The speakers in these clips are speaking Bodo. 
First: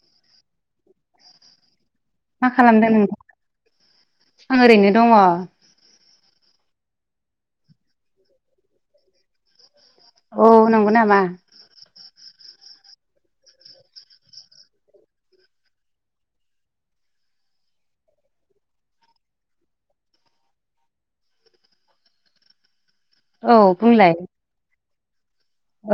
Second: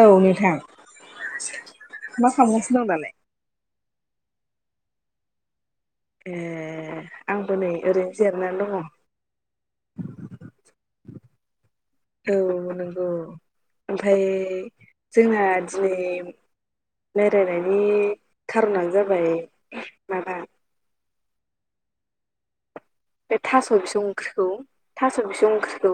औ नोंथां मा मा खालामगासिनो दं खालामदों दालाय नोंथां? आं ओरैनो दङ' ए आंबो नै ओरैनो जिरनानै दङ' औ नंगौ नामा औ नंगौ ओमफाय जोंना दिनै लायरायनायनि खार'नानो जाबाय माबा बे थास' औ बिसं बुंलाय ओंख्रिखौ थास' बिसं ओंख्रिखौ औ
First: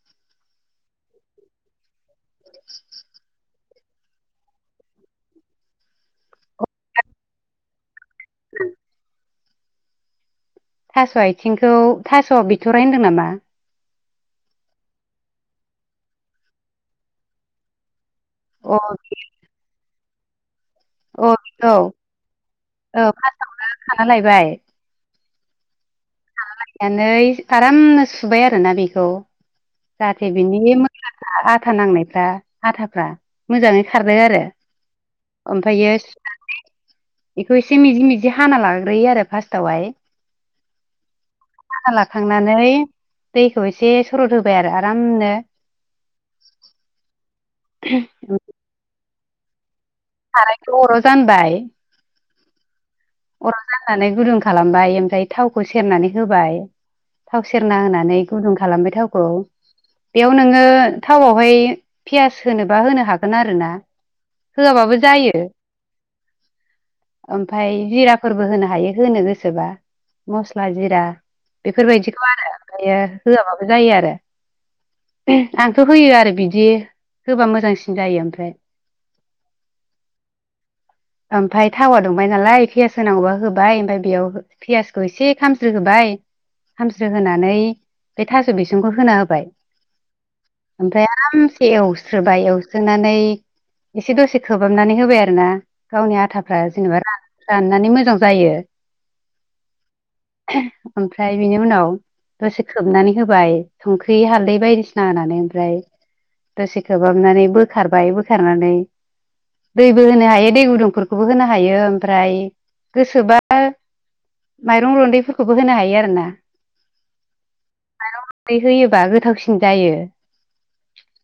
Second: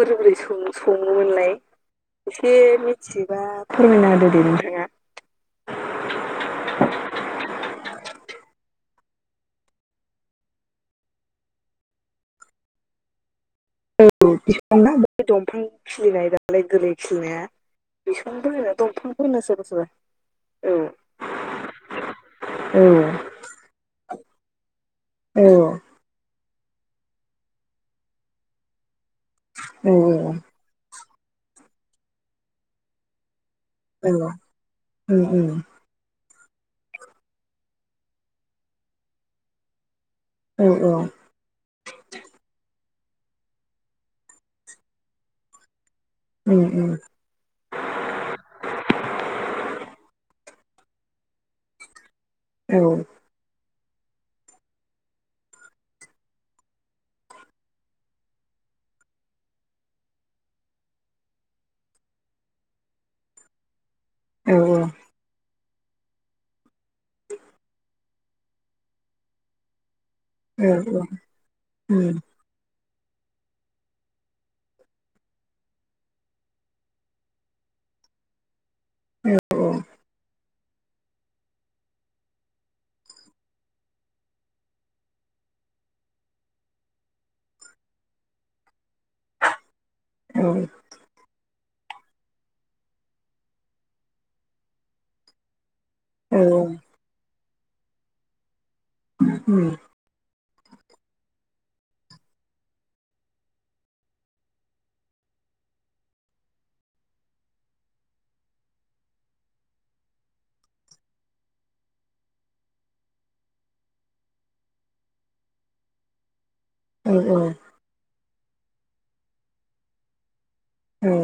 बोरै-बोरै सङो-सङोमोनलाय एसे मिथिबा फोरमायना होदो दे नोंथांआ [unintelligible] [unintelligible] थास' आयथिंखौ थास' बिथ'राय होनदों नामा औ [unintelligible] बे दंफां खिलिनाय दालाय गोरलै खिलिनाया बिसंबो अ होनो दंफांबो होनो सोरबा-सोरबा अ बेखौ औ फारसआवनो खाना लायबाय औ खाना लायनानै आरामनो सुबाय आरोना बेखौ जाहाथे बिनि [unintelligible] आथा नांनायफ्रा आथाफ्रा मोजाङै औ खारबाय आरो औ औ ओमफायो सुनानै बेखौ एसे मिजि-मिजि हाना लाग्रोयो आरो फास्टावहाय औ हाना लाखांनानै दैखौ एसे सरद होबाय आरो आरामनो उम उम सारायखौ अराव जानबाय औ खौ जानानै गुदुं खालामबाय ओमफ्राय थावखौ सेरनानै होबाय। थाव सेरना होनानै गुदुं खालामबाय थावखौ। बेयाव नोङो थावआवहाय पियास होनोबा होनो हागोन आरो ना। औ होआबाबो जायो ओमफाय जिराफोरबो होनो हायो होनो गोसोबा। मस्ला औ जिरा उम बेफोरबायदिखौ आरो ओमफ्रायो होआबाबो जायो आरो। आंथ' होयो आरो बिदि होबा मोजांसिन जायो ओमफ्राय औ ओमफाय थावा दुंबाय नालाय पियास होनांगौबा होबाय ओमफाय बेयाव पियासखौ एसे खामस्रो होबाय। खामस्रो होनानै बे थास' बिसंखौ होना होबाय। औ उम ओमफाय आरामसे एव स्रोबाय एवस्रोनानै एसे दसे खोबाबनानै होबाय आरो ना गावनि आथाफ्रा जेनेबा रान-राननानै मोजां जायो। [unintelligible] उम [unintelligible] ओमफ्राय बिनि उनाव दसे खोबनानै होबाय संख्रि हालदै बायदिसिना होनानै ओमफ्राय। दसे खोबाबनानै बोखारबाय बोखारनानै दैबो होनो हायो दै गुदुंफोरखौबो होनो हायो। फ्राय गोसोबा माइरं रन्दैफोरखौबो होनो हायो आरो ना औ औ दै होयोबा गोथावसिन जायो। औ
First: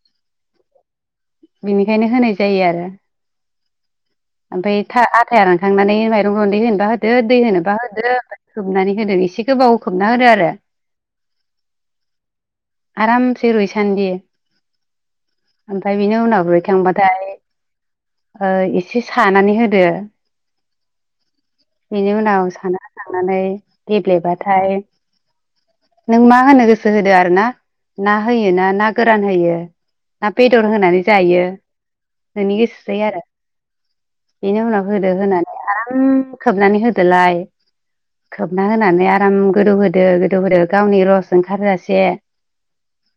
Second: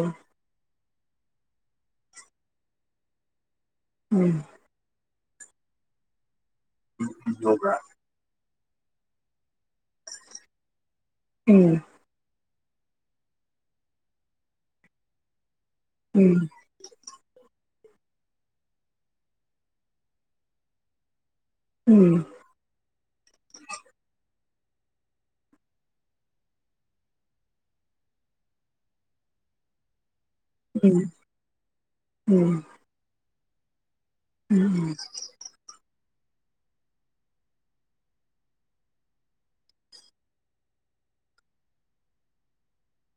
बेनिखायनो होनाय जायो आरो उम ओमफाय था-आथाया रा खांनानै माइरं रन्दै होनोबा होदो दै होनोबा जब्रा होदो ओमफ्राय सोबनानै होदो एसे गोबाव खोबना होदो आरो उम आरामसे रूइसानदि ओमफ्राय बिनि उम उनाव रुइखांबाथाय ओ एसे सानानै होदो। बेनि उम उनाव साना होखांनानै गेब्लेबाथाय। नों मा होनो गोसो होदो आरो ना ना होयोना ना गोरान होयो ना बेदर उम होनानै जायो उम उम नोंनि गोसोसै आरो। बेनि उम उनाव होदो होनानै आराम खोबनानै होदोलाय। खोबना होनानै आराम गोदौ होदो गोदौ होदो गावनि रस ओंखारजासे। [inaudible]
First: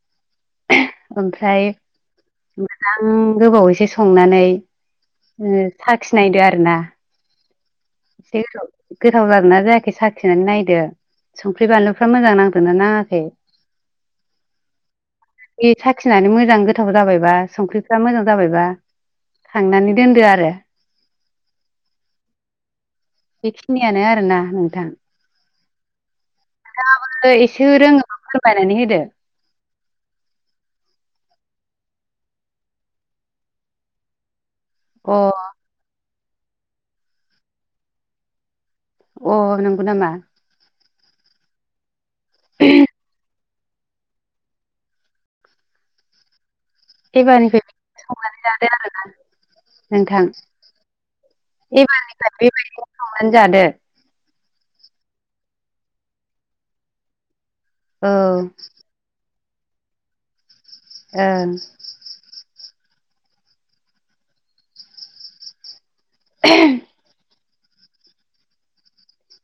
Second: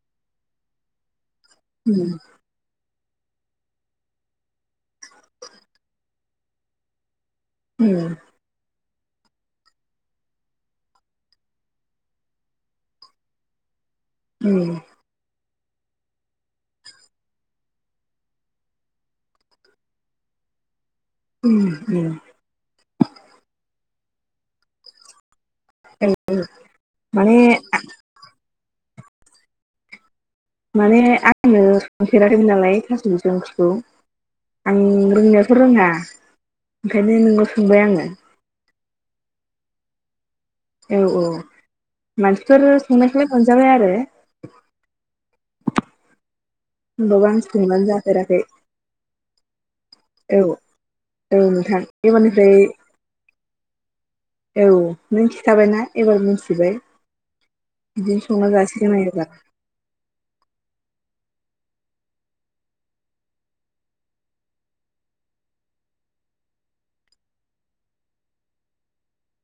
ओमफ्राय उम औ जां गोबाव एसे संनानै ओ साखिनायदो आर ना। उम। गोथाव जादोंना जायाखै साखिनानै नायदो। संख्रि बानलुफ्रा मोजां नांदोंना नाङाखै। औ। बे साखिनानै मोजां गोथाव जाबायबा संख्रिफ्रा मोजां जाबायबा। खांनानै दोनदो आरो। [inaudible] यानो आरोना नोंथां। माने बायनानै होदो। माने आंनो संफेराखैमोन नालाय थास' बिस ओंख्रिखौ। आं अ रोंनायाथ' रोङा ओंखायनो नोंनाव सोंबाय आङो। अ नंगो नामा? औ औ मानसिफोर संनायखौलाय मोनजाबाय आरो होमबाबो आं एबानि [unintelligible] संनानै बिदि जाफेराखै जादो आरो ना नोंथां औ औ नोंथां एबारनिफ्राय बेबायदि [unintelligible] संनानै जादो औ मिथिखाबायना एबार मिथिबाय औ बिदिनो संना जासिगोन आं एबार ओं [inaudible]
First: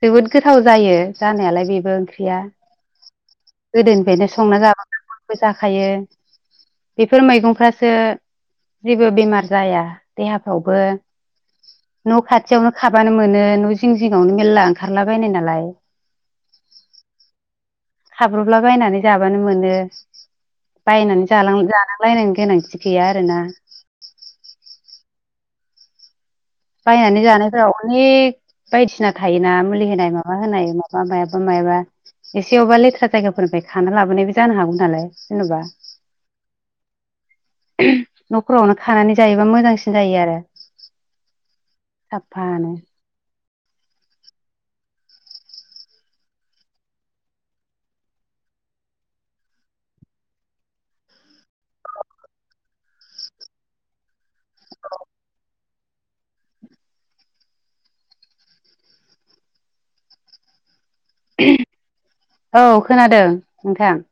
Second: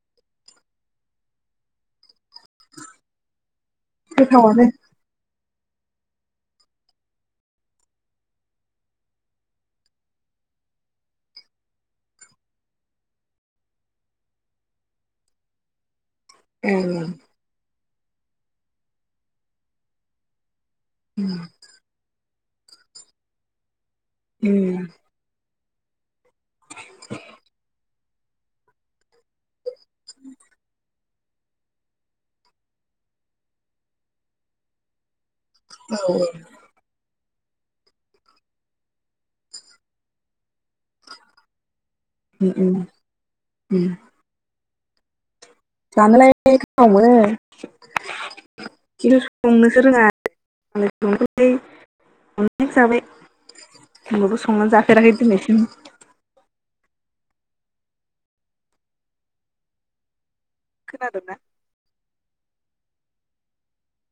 जोबोद गोथाव जायो जानायालाय बेबो ओंख्रिया गोदोनिफ्रायनो संना गोथावानो जा [unintelligible] जाखायो बेफोर मैगंफ्रासो जेबो बेमार जाया देहाफ्रावबो न' खाथियावनो खाबानो मोनो न' जिं जिङावनो मेरला ओंखारलाबायनाय नालाय [unintelligible] खाब्रबला बायनानै जाबानो मोनो बायनानै जालां जानांलायनाय गोनांथि गैया आरोना उम बायनानै जानायफोराव अनेक बायदिसिना थायोना मुलि होनाय माबा होनाय मा मायाबा मायाबा एसेयावबा लेथ्रा जायगाफोरनिफ्राय खाना लाबोनायबो जानो हागौ नालाय औ औ न'खरावनो खानानै जायोबा मोजांसिन जायो आरो उ उ साफानो उम जानोलाय गोथाव मोनो खिन्थु संनोसो रोङा मालाय सं [unintelligible] अनेख जाबाय [unintelligible] बो संनानै जाफेराखै दिनैसिम खोनादोंना औ खोनादों नोंथां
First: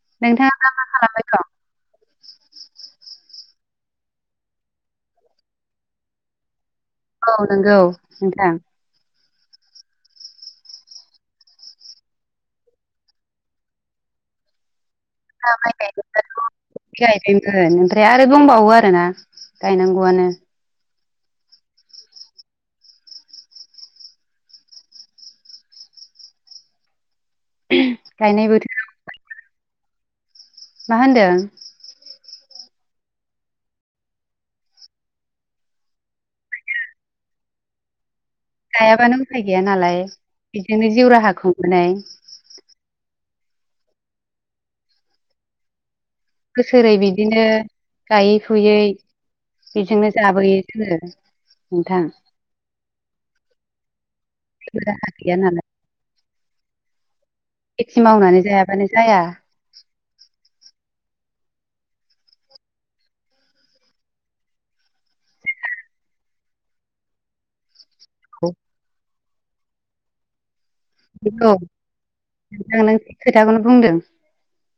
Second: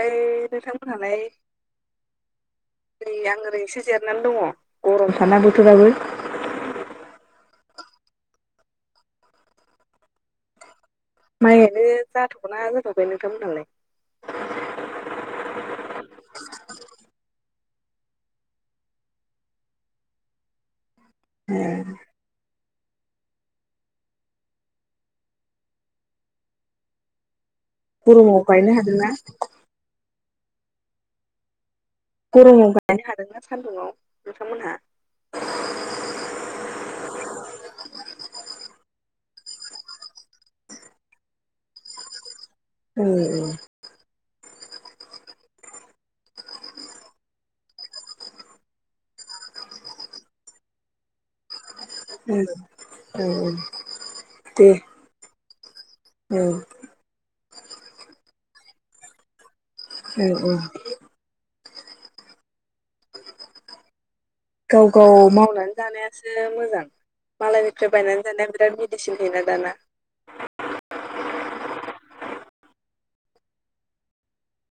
ओमफ्राय नोंथाङा खालामबाय नोंथांमोनहालाय दं ओरै आं ओरै [unintelligible] [unintelligible] नानै दङ गरम साना बोथोराबो औ नंगौ नोंथां। माइ गायनो जाथगौ ना जाथ'आखै नोंथां मोनहालाय? [unintelligible] गोन ओमफ्राय आरो दंबावो आरो ना गायनांगौआनो। [unintelligible] गुर'माव गायनाय बोथोर गायनो हादोंना? मा होनदों? गर'माव गायनो हादों ना सान्दुंआव नोंथांमोनहा? [inaudible] गायाबानो उफाय गैया नालाय बेजोंनो जिउ राहा खुंबोनाय। ओ बोसोरै बिदिनो गायै फुयै बेजोंनो जाबोयो जोङो। नोंथां उम औ औ दे जेबो राहा गैया नालाय। औ खेथि मावनानै जायाबानो जाया। उम उम गाव गाव मावनानै जानायासो मोजां मालायनिफ्राय बायनानै औ जानाया बिराद मेडिसिन होयोना दाना [unintelligible] गौ नों नों थिख खोथाखौनो बुंदों।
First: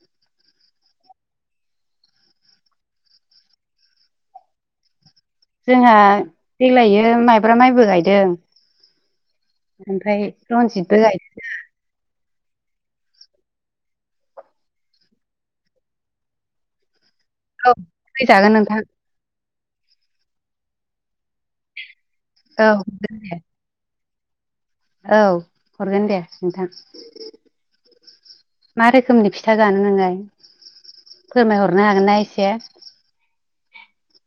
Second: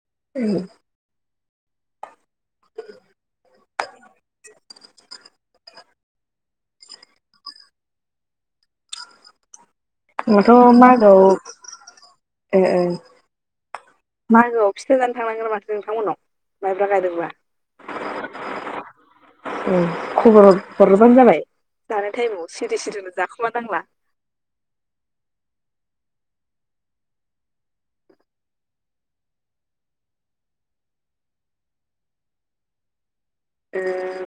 [unintelligible] [inaudible] जोंहा देग्लायायो माइब्रा माइबो गायदों। ओमफाय जोंहाथ' रनजिथबो मागोआव गायदों जोंहा। ओ ओ। मागोआव फिथा जानो थांनांगोन माथो नोंथांमोननाव माइब्रा गायदोंबा। औ फैजागोन नोंथां। औ खबर हरोबानो जाबाय जानाय टायमाव सिरि सिरिनो औ जाखोमा नांला। औ हरगोन दे नोंथां। मा रोखोमनि फिथा जानो नोंलाय? फोरमायहरनो हागोनना एसे उम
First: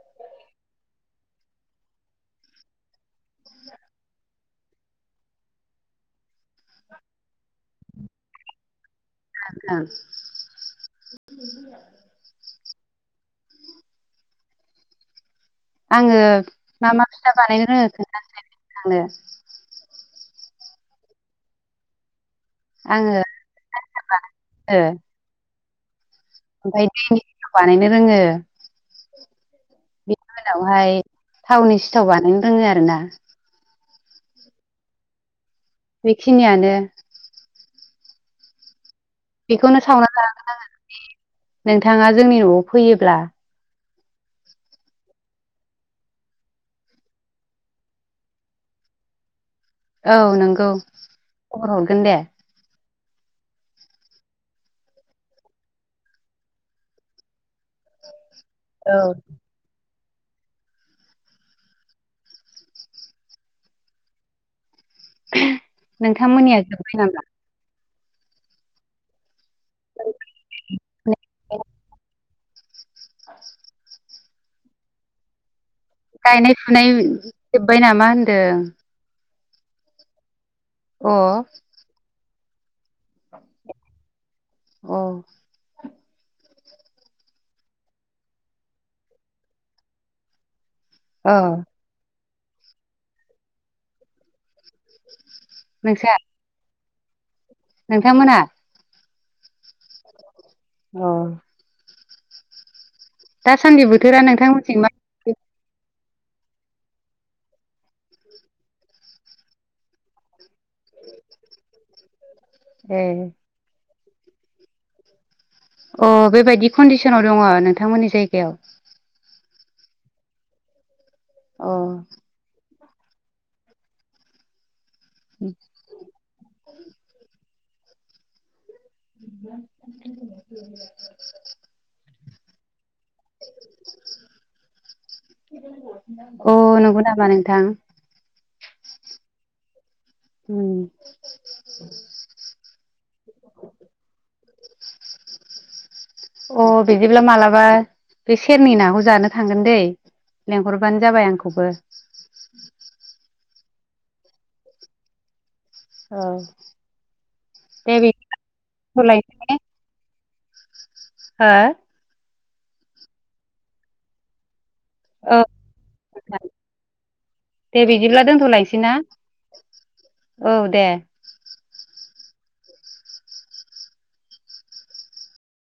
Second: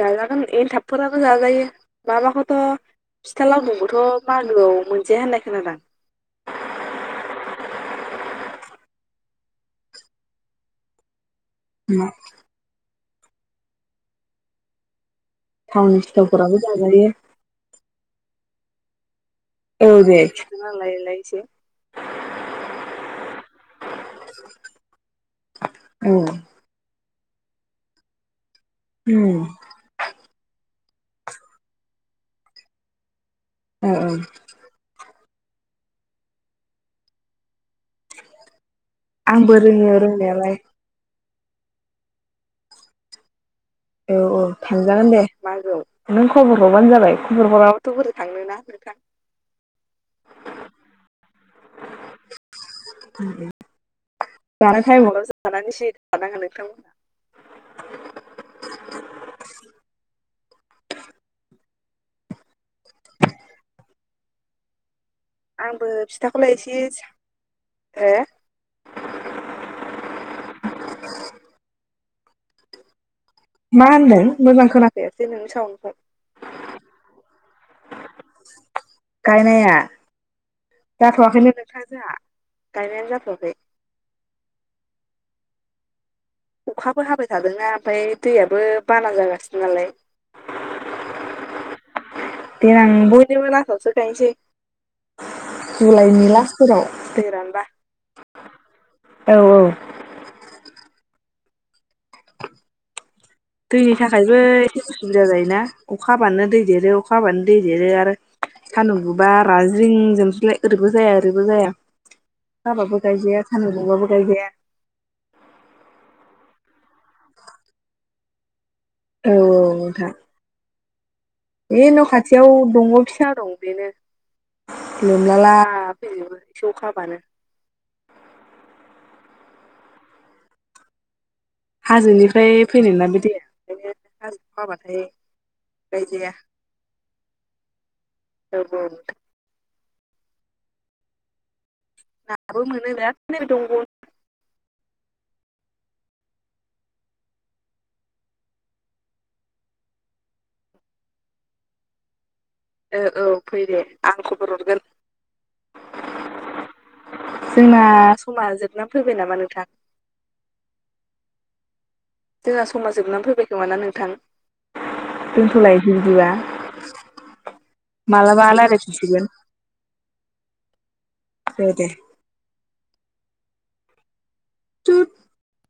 जाजागोन एनथाबफोराबो जाजायो माबाखौथ' फिथा लावदुमखौथ' मागोआव मोनजाया होननाय खोनादां। [unintelligible] थावनि आङो सिथावफोराबो मा मा जाजायो फिथा बानायनो रोङो खोन्थानोसै नोंथांनो। औ दे खिथा ना लायलाय एसे आङो फिथा एनथाब बानायनो रोङो। उम ओमफाय दैनि सिथाव बानायनो रोङो। उम बिनि उनावहाय थावनि सिथाव बानायनो रोङो आरो ना। ओ औ बेखिनियानो। आंबो बेखौनो रोङो सावना रोंनायालाय जाहोगोन आङो। नोंथाङा जोंनि न'आव फैयोब्ला। औ औ थांजागोन दे मागोआव नों खबर हरबानो जाबाय। खबर हराबाथ' बोरै थांनो ना नोंथां। [inaudible] औ नंगौ खबर हरगोन दे। जानाय टायमावल' जानानै सिरि थानाङा नोंथां मोनहा। औ [inaudible] आंबो फिथाखौलाय नोंथांमोननिया एसे जोब्बाय नामा हो [unintelligible] मा होनदों मोजां खोनाखायासै नोंनि सावोन गायनाय फुनाय जोबबाय नामा होनदों? गायनाया अ जाथवाखैनो नोंथां जोंहा। गायनायानो जाथयाखै। अ अखाबो हाबाय थादों ना ओमफाय दैयाबो बाना जागासिनो नालाय। अ देनां बयनोबो लासावसो गायनोसै नोंसा जुलाइनि लास्ट फोराव। दै रानबा नोंथांमोना? औ औ अ दासान्दि दैनि बोथोरा थाखायबो नोंथांमोनथिं एसे मा उसुबिदा जायोना। अखाबानो दै देरो अखााबानो दै देरो आरो सानदुं गुबा राज्रिं जोबसैलाय। ओरैबो जाया ओरैबो जाया ए हाबाबो गायजाया सान्दुंबाबो गायजाया। अ बेबायदि कन्डिसनाव दङ नोंथांमोननि जायगायाव। औ औ नोंथां। अ ए न खाथियाव दङ फिसा दं बेनो। लोमला ला फैजोबो एसे अखाबानो। [unintelligible] जोनिफ्राय फैनायना बे दैया [unintelligible] गायजाया अ नंगौ नामा नोंथां। औ औ उम नाबो मोनो ना [unintelligible] अ बिदिब्ला मालाबा बे सेरनि नाखौ जानो थांगोन दैे। लेंहरबानो जाबाय आंखौबो। ओ औ फै दे आं खबर हरगोन। औ जोंना दे बिदिब्ला दोनथ'लायनोसै समा जोबना फैबाय नामा नोंथां। हो जोंहा समा जोबनानै फैबाय खोमाना नोंथां औ दोनथलाय बिदिबा। दे बिदिब्ला मालाबा दोनथलायसै ना? रायलायफिनसिगोन औ दे दे टुट